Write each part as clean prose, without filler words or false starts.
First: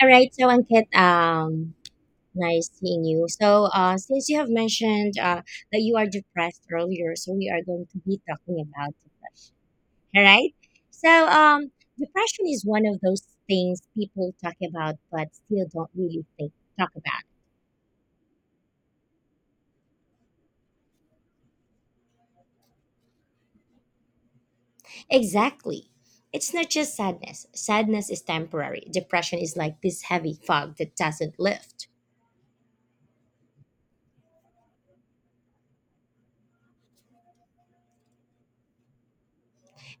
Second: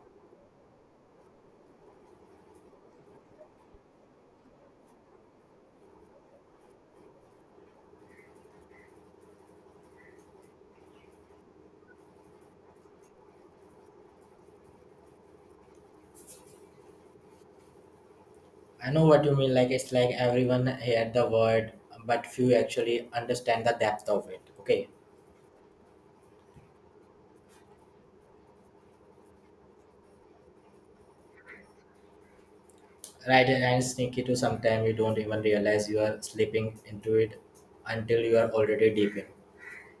All right, so Ankit, nice seeing you. So, since you have mentioned that you are depressed earlier, so we are going to be talking about depression. All right. So, um, Depression is one of those things people talk about but still don't really think talk about. I know what you mean. Like it's like everyone heard the word, but few actually understand the depth of it. Okay, Exactly. It's not just sadness. Sadness is temporary. Depression is like this heavy fog that doesn't lift. right? And sneaky to sometimes you don't even realize you are slipping into it until you are already deep in.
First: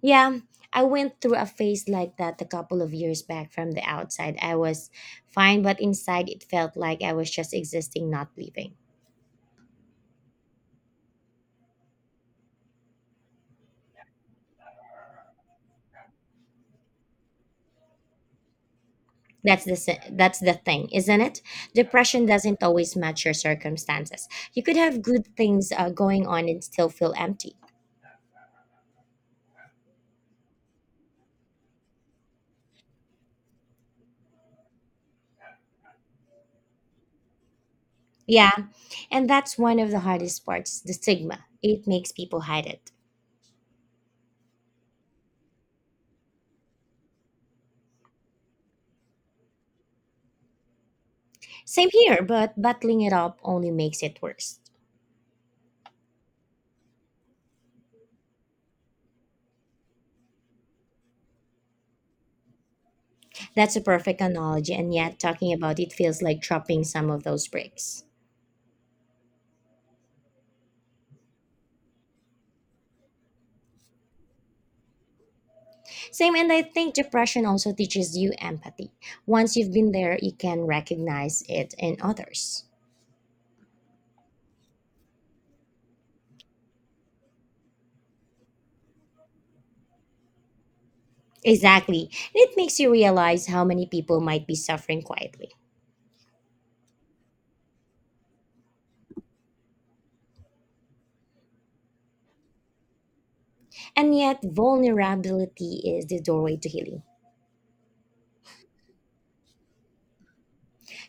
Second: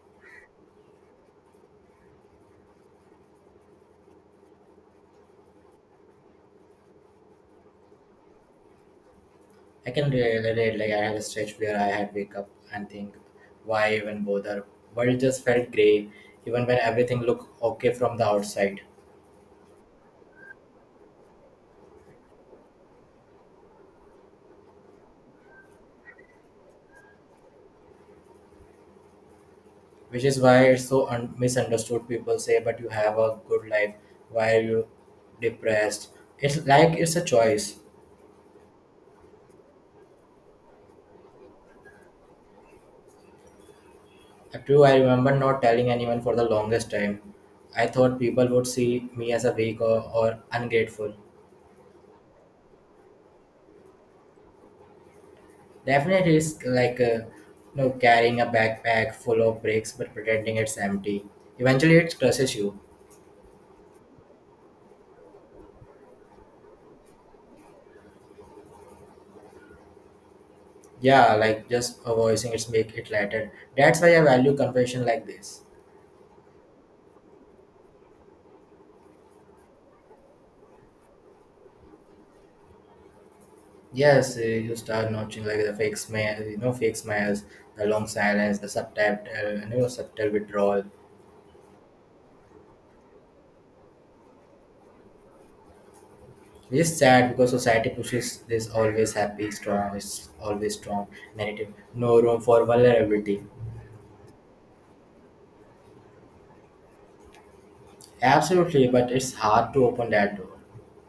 Yeah, I went through a phase like that a couple of years back. From the outside, I was fine, but inside it felt like I was just existing, not living. I can relate. Like I had a stretch where I had wake up and think, why even bother? World just felt grey, even when everything looked okay from the outside. That's the thing, isn't it? Depression doesn't always match your circumstances. You could have good things going on and still feel empty. Which is why it's so misunderstood. People say, but you have a good life. Why are you depressed? It's like it's a choice. Yeah, and that's one of the hardest parts, the stigma. It makes people hide it. True, I remember not telling anyone for the longest time. I thought people would see me as a weak or ungrateful. Same here, but bottling it up only makes it worse. Definitely, it's like carrying a backpack full of bricks but pretending it's empty. Eventually, it crushes you. That's a perfect analogy, and yet talking about it feels like dropping some of those bricks. Yeah, like just voicing it's make it lighter. That's why I value confession like this. Same, and I think depression also teaches you empathy. Once you've been there, you can recognize it in others. Yes, you start noticing like the fake fake smiles, the long silence, the subtle withdrawal. Exactly. It makes you realize how many people might be suffering quietly. It is sad because society pushes this always happy, strong, it's always strong narrative. No room for vulnerability. And yet, vulnerability is the doorway to healing. Absolutely, but it's hard to open that door.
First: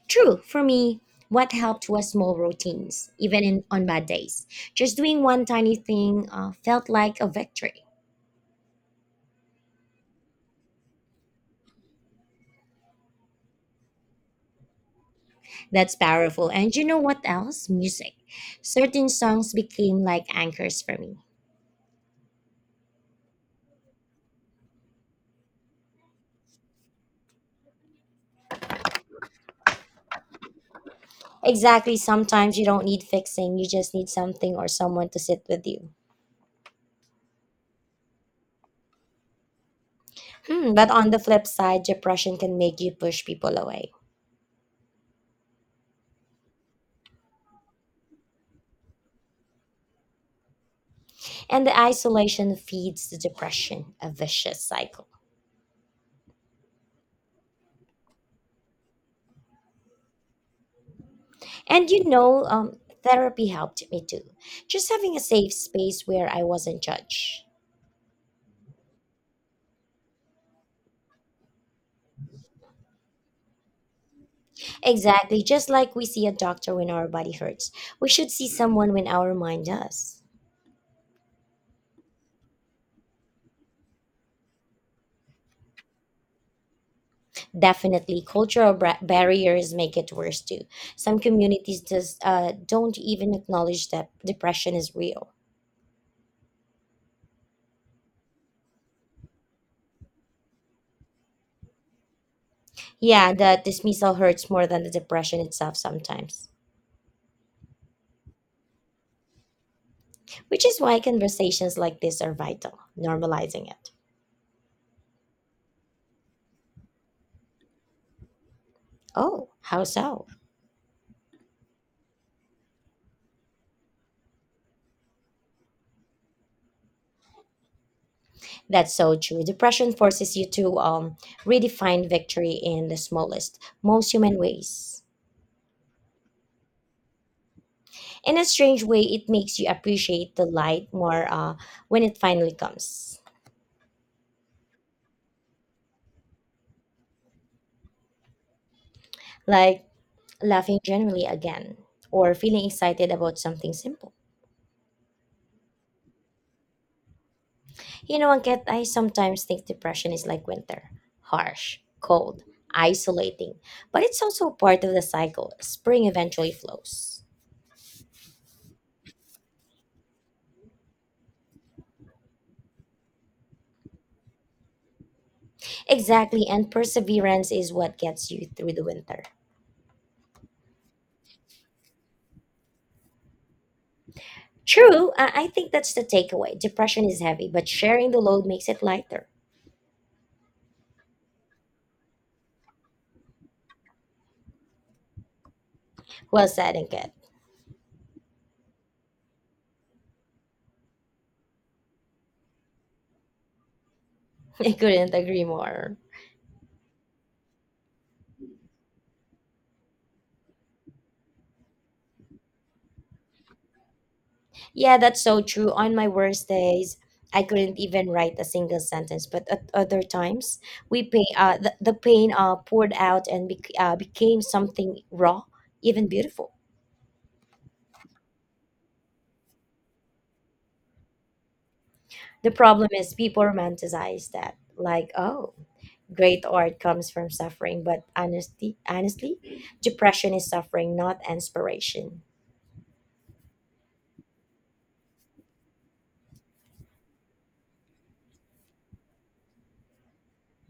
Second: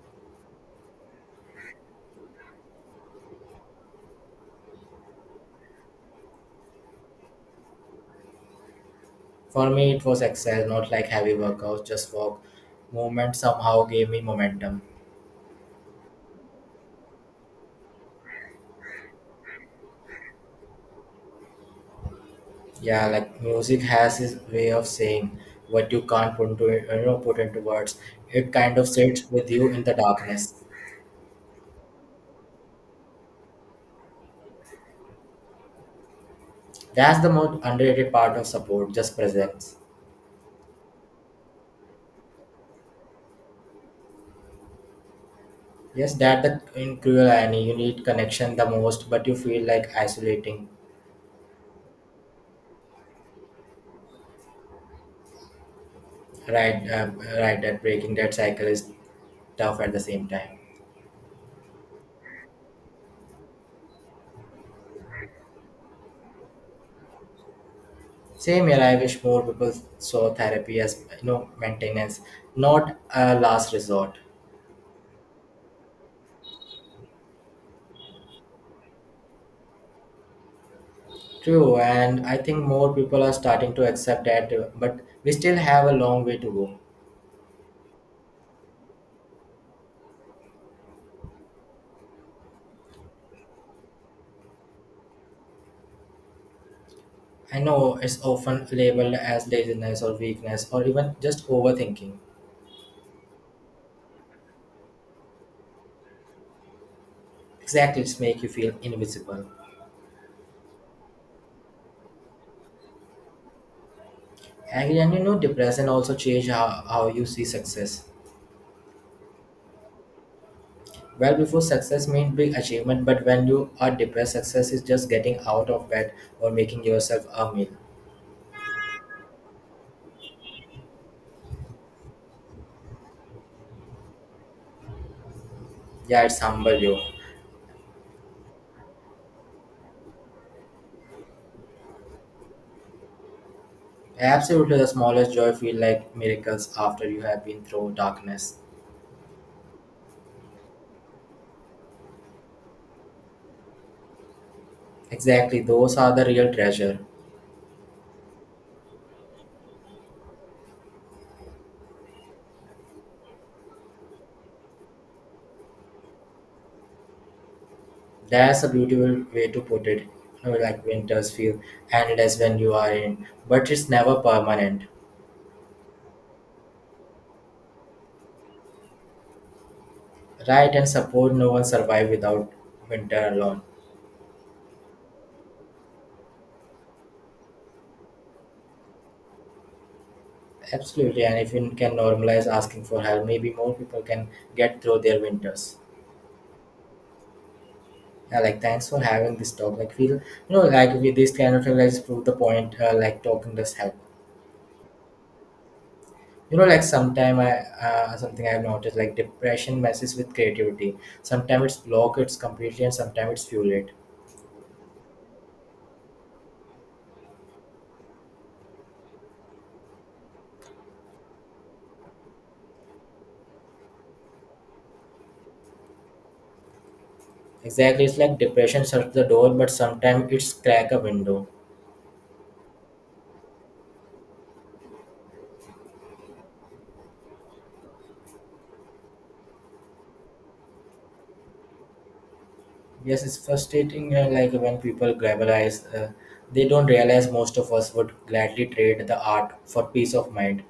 True, for me, what helped was small routines, even on bad days. Just doing one tiny thing felt like a victory. For me, it was exercise, not like heavy workouts, just walk. Movement somehow gave me momentum. That's powerful. And you know what else? Music. Certain songs became like anchors for me. Yeah, like music has its way of saying what you can't put into you know put into words. It kind of sits with you in the darkness. Exactly. Sometimes you don't need fixing, you just need something or someone to sit with you. That's the most underrated part of support, just presence. Hmm, but on the flip side, depression can make you push people away. Yes, that the in cruel irony, you need connection the most, but you feel like isolating. And the isolation feeds the depression, a vicious cycle. Right, uh, right. That breaking that cycle is tough at the same time. And you know, um, Therapy helped me too. Just having a safe space where I wasn't judged. Same here. I wish more people saw therapy as maintenance, not a last resort. Exactly. Just like we see a doctor when our body hurts, we should see someone when our mind does. True, and I think more people are starting to accept that, but we still have a long way to go. Definitely, cultural barriers make it worse too. Some communities just don't even acknowledge that depression is real. I know it's often labeled as laziness or weakness or even just overthinking. Yeah, the dismissal hurts more than the depression itself sometimes, Exactly, it's make you feel invisible. which is why conversations like this are vital, normalizing it. And depression also change how you see success. Oh, how so? Well, before success meant big achievement, but when you are depressed, success is just getting out of bed or making yourself a meal. That's so true. Depression forces you to redefine victory in the smallest, most human ways. Yeah, it's humble you. In a strange way, it makes you appreciate the light more when it finally comes. Absolutely, the smallest joy feel like miracles after you have been through darkness. Like, laughing generally again, or feeling excited about something simple. Exactly, those are the real treasure. You know, Angket, I sometimes think depression is like winter, harsh, cold, isolating, but it's also part of the cycle. Spring eventually flows. That's a beautiful way to put it. You know, like winters feel endless when you are in, but it's never permanent. Exactly, and perseverance is what gets you through the winter. Right, and support no one survive without winter alone. True, I think that's the takeaway. Depression is heavy, but sharing the load makes it lighter. Absolutely, and if you can normalize asking for help, maybe more people can get through their winters. Well said, Angket. Yeah, like thanks for having this talk. Like like with this kind of realize prove the point. Like talking does help. I couldn't agree more. You know, like sometime I something I've noticed like depression messes with creativity. Sometimes it's block it's completely, and sometimes it's fuel it. Yeah, that's so true. On my worst days, I couldn't even write a single sentence. But at other times, the pain poured out and became something raw, even beautiful. Exactly, it's like depression shuts the door, but sometimes it's crack a window. The problem is people romanticize that, like, oh, great art comes from suffering. But honestly, depression is suffering, not inspiration. Yes, it's frustrating. Like when people glamorize, they don't realize most of us would gladly trade the art for peace of mind.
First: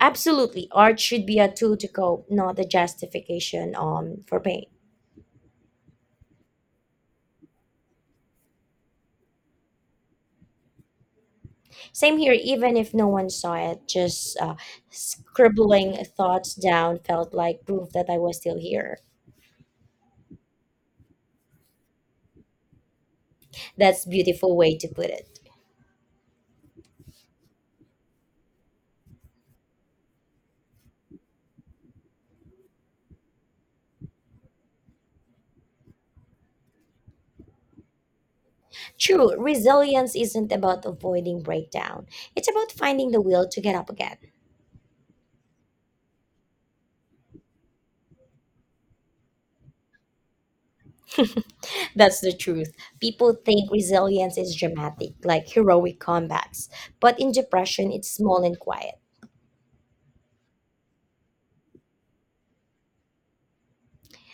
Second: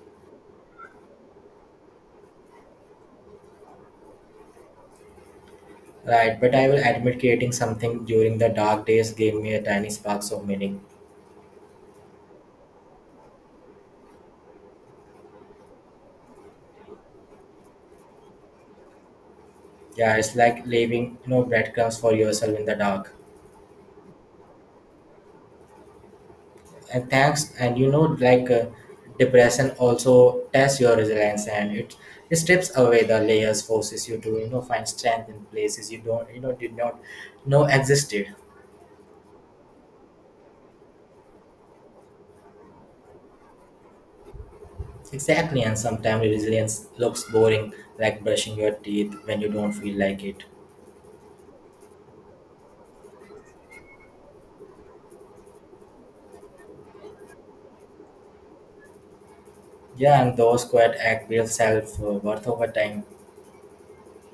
Absolutely, art should be a tool to cope, not a justification for pain. Right, but I will admit creating something during the dark days gave me a tiny sparks of meaning. Same here, even if no one saw it, just scribbling thoughts down felt like proof that I was still here. Yeah, it's like leaving breadcrumbs for yourself in the dark. That's beautiful way to put it. And thanks, and depression also tests your resilience, and it strips away the layers, forces you to find strength in places you don't you know did not know existed. True, resilience isn't about avoiding breakdown. It's about finding the will to get up again. Exactly, and sometimes resilience looks boring, like brushing your teeth when you don't feel like it. That's the truth. People think resilience is dramatic, like heroic combats, but in depression it's small and quiet. Yeah, and those quiet act build self worth over time.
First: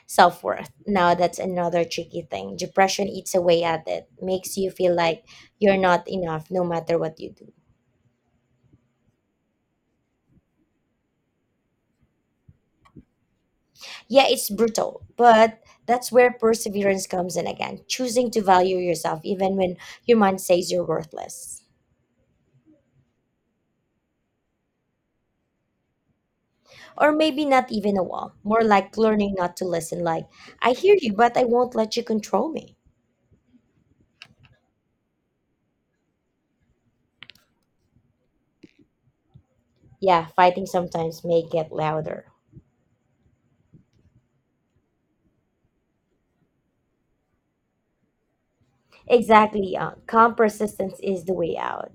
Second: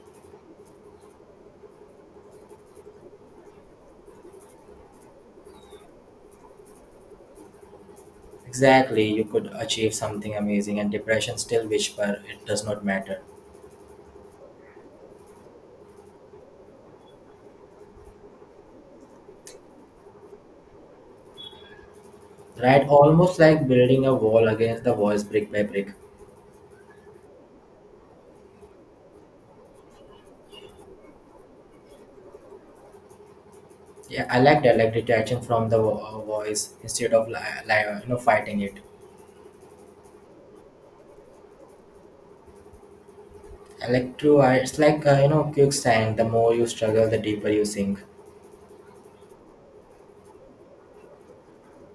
Self-worth. Now that's another tricky thing. Depression eats away at it, makes you feel like you're not enough no matter what you do. Exactly, you could achieve something amazing, and depression still whisper it does not matter. Yeah, it's brutal, but that's where perseverance comes in again, choosing to value yourself even when your mind says you're worthless. Right, almost like building a wall against the walls brick by brick. Or maybe not even a wall, more like learning not to listen, like, I hear you, but I won't let you control me. Yeah, I like that, like detaching from the voice instead of fighting it. Yeah, fighting sometimes may get louder. I like to, I, It's like quicksand. The more you struggle, the deeper you sink. Exactly, calm persistence is the way out.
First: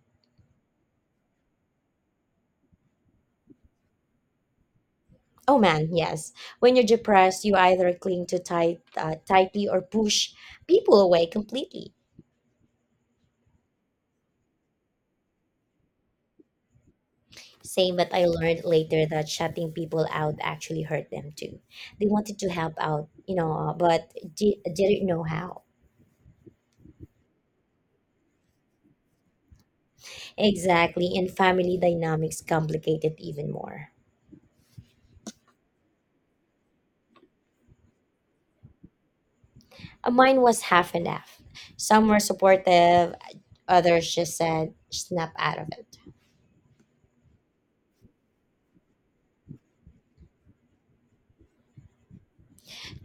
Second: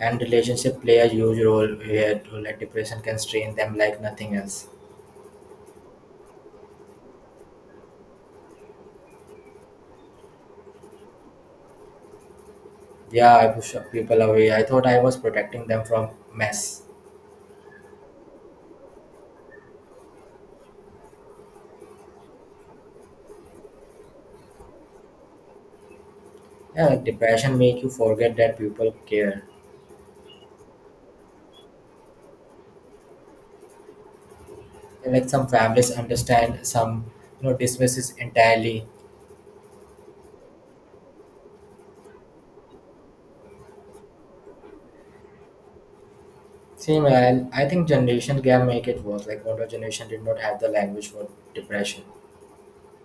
And relationship play a huge role here too. Like depression can strain them like nothing else. Oh man, yes. When you're depressed, you either tightly or push people away completely. Yeah, I push people away. I thought I was protecting them from mess. Same, but I learned later that shutting people out actually hurt them too. They wanted to help out, you know, didn't know how. Yeah, like depression make you forget that people care. Exactly, and family dynamics complicated even more. Like some families understand, some dismisses entirely. Mine was half and half. Some were supportive, others just said, snap out of it. Same, and I think generation can make it worse. Like older generation did not have the language for depression.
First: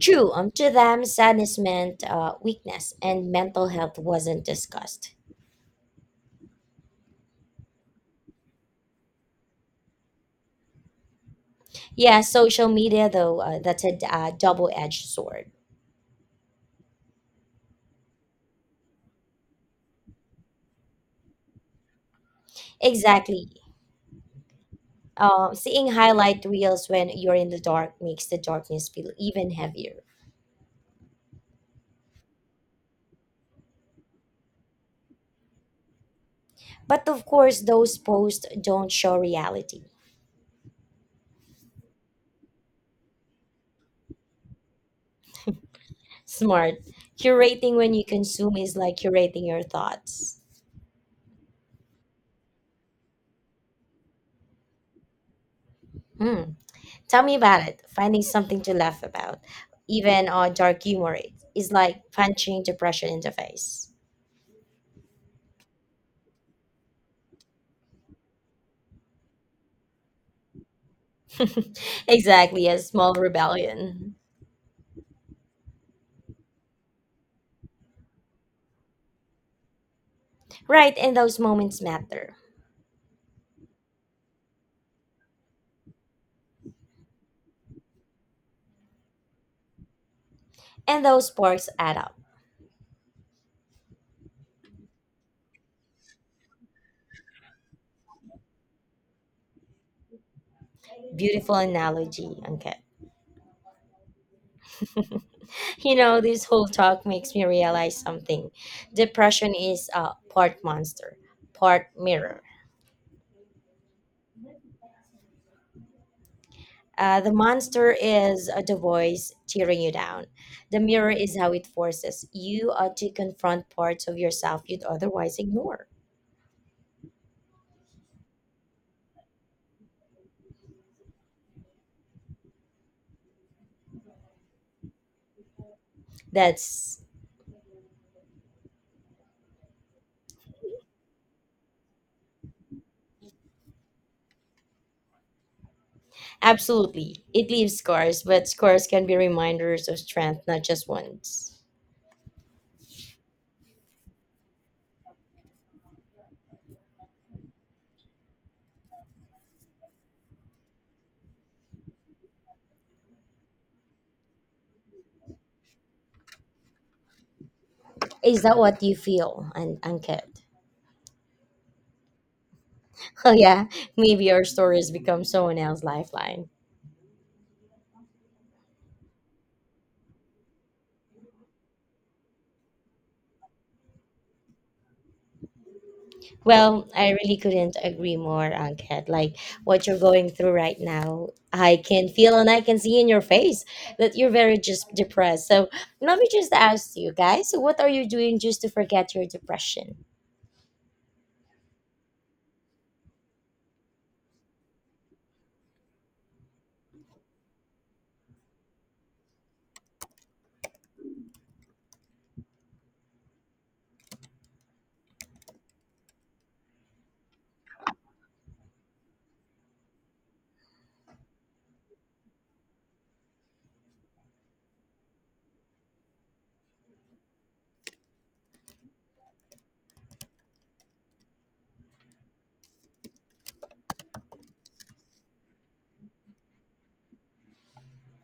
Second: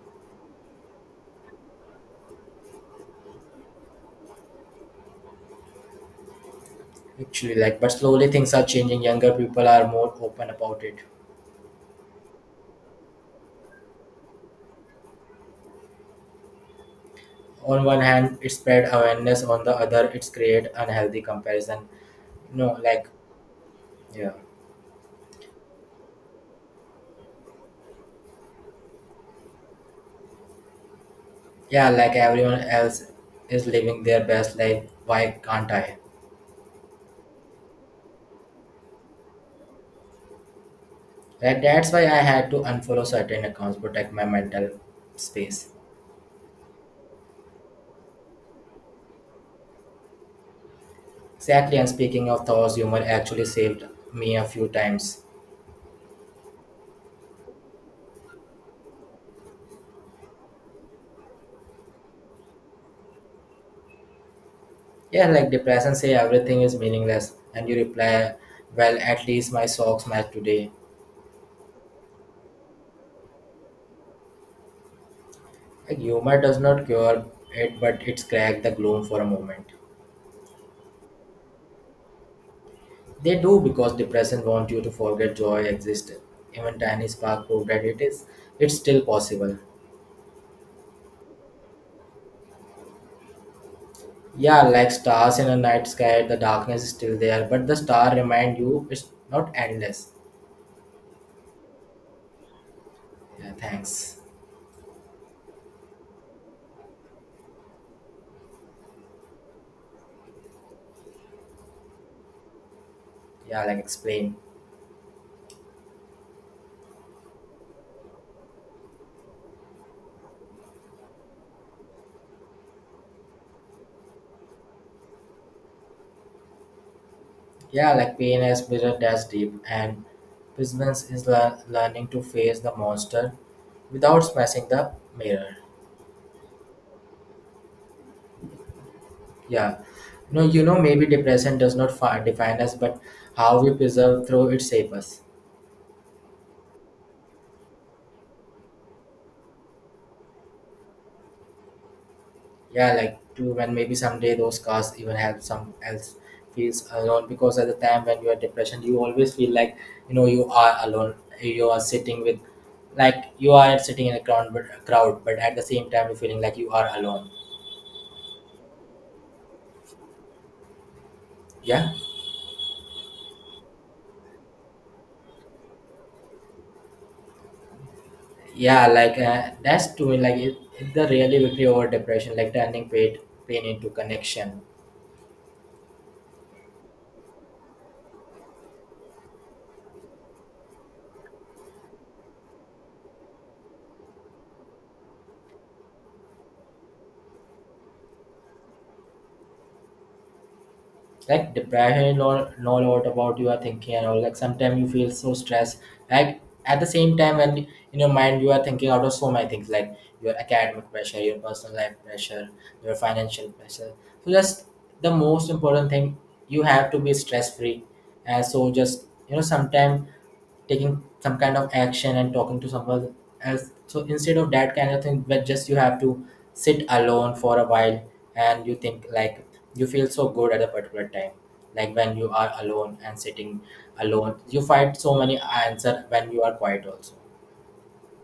True, to them, sadness meant weakness, and mental health wasn't discussed. Actually, like but slowly things are changing. Younger people are more open about it. Yeah, social media, though, that's a double edged sword. On one hand it spread awareness, on the other it's create unhealthy comparison. No, like Exactly. yeah. Seeing highlight reels when you're in the dark makes the darkness feel even heavier. Yeah, like everyone else is living their best life, why can't I? But of course, those posts don't show reality. Like that's why I had to unfollow certain accounts, protect my mental space. Smart. Curating when you consume is like curating your thoughts. Exactly, and speaking of thor's humor actually saved me a few times. Hmm. Tell me about it. Finding something to laugh about, even dark humor, is like punching depression in the face. Yeah, like depression say everything is meaningless and you reply, well at least my socks match today. Exactly, a small rebellion. Like humor does not cure it, but it's cracked the gloom for a moment. Right, and those moments matter. They do because depression wants you to forget joy existed. Even tiny spark proved that it is. It's still possible. And those sparks add up. Yeah, like stars in a night sky, the darkness is still there, but the star remind you it's not endless. Beautiful analogy, Ankit. Yeah, thanks. You know, this whole talk makes me realize something. Depression is a part monster, part mirror. Yeah, like explain. The monster is the voice tearing you down. The mirror is how it forces you to confront parts of yourself you'd otherwise ignore. Yeah, like pain as bitter that's deep, and Prisoners is learning to face the monster without smashing the mirror. That's Yeah. No, you know, maybe depression does not define us, but how we preserve through it shapes us. absolutely. It leaves scars, but scars can be reminders of strength, not just wounds. Yeah, like two, and maybe someday those cars even help some else feels alone, because at the time when you are depression you always feel like you know you are alone, you are sitting with, like you are sitting in a crowd but at the same time you're feeling like you are alone. Is that what you feel? And Yeah, Oh, yeah. Maybe our stories become someone else's lifeline. yeah, like that's to me like the really victory over depression, like turning pain into connection. Well, I really couldn't agree more, Ankit. Like what you're going through right now, I can feel and I can see in your face that you're very just depressed. So let me just ask you guys, what are you doing just to forget your depression? Like depression or know a lot about you are thinking and all, like sometimes you feel so stressed, like at the same time when in your mind you are thinking out of so many things, like your academic pressure, your personal life pressure, your financial pressure, so just the most important thing, you have to be stress free. So just you know sometime taking some kind of action and talking to someone else, so instead of that kind of thing but just you have to sit alone for a while and you think like you feel so good at a particular time, like when you are alone and sitting alone you find so many answer when you are quiet also.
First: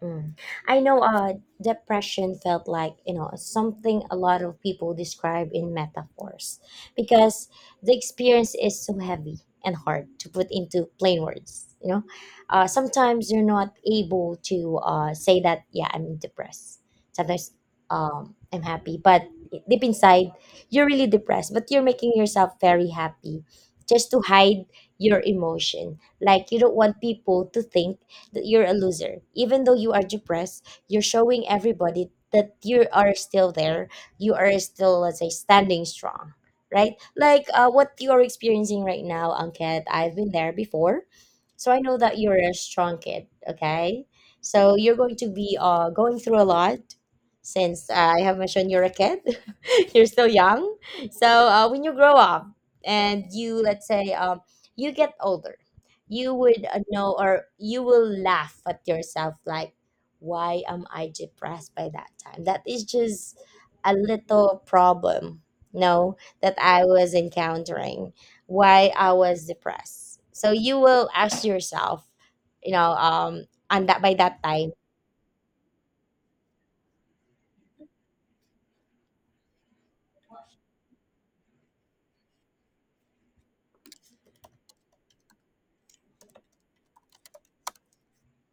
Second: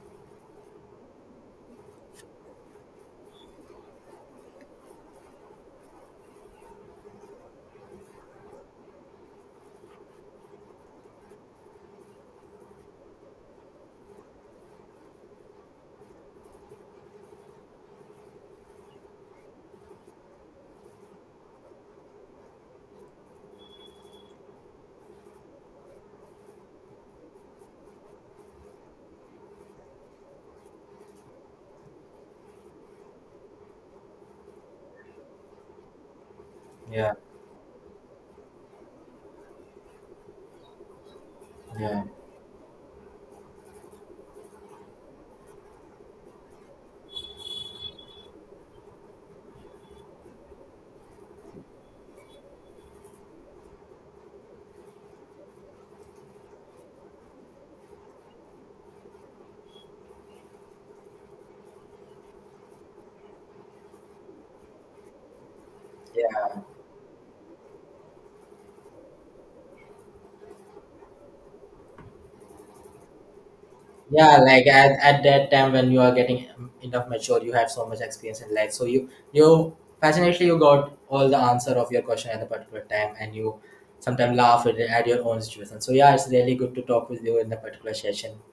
Mm. I know depression felt like, you know, something a lot of people describe in metaphors because the experience is so heavy and hard to put into plain words, you know. Sometimes you're not able to say that, yeah, I'm depressed. Sometimes I'm happy, but deep inside, you're really depressed, but you're making yourself very happy just to hide your emotion. Like you don't want people to think that you're a loser. Even though you are depressed, you're showing everybody that you are still there. You are still, let's say, standing strong, right? Yeah. Like what you are experiencing right now, Ankit. I've been there before, so I know Yeah. that you're a strong kid. Okay, so you're going to be going through a lot. Since I have mentioned you're a kid, you're still young. So when you grow up and you, let's say, you get older, you would know, or you will laugh at yourself like, why am I depressed? By that time that is just a little problem, no, Yeah. that I was encountering. Why I was depressed? So you will ask yourself, you know, and that by Yeah, that like time at that time when you are getting enough mature you have so much experience in life, so you fascinatingly you got all the answer of your question at the particular time, and you sometimes laugh at your own situation. So yeah, it's really good to talk with you in the particular session.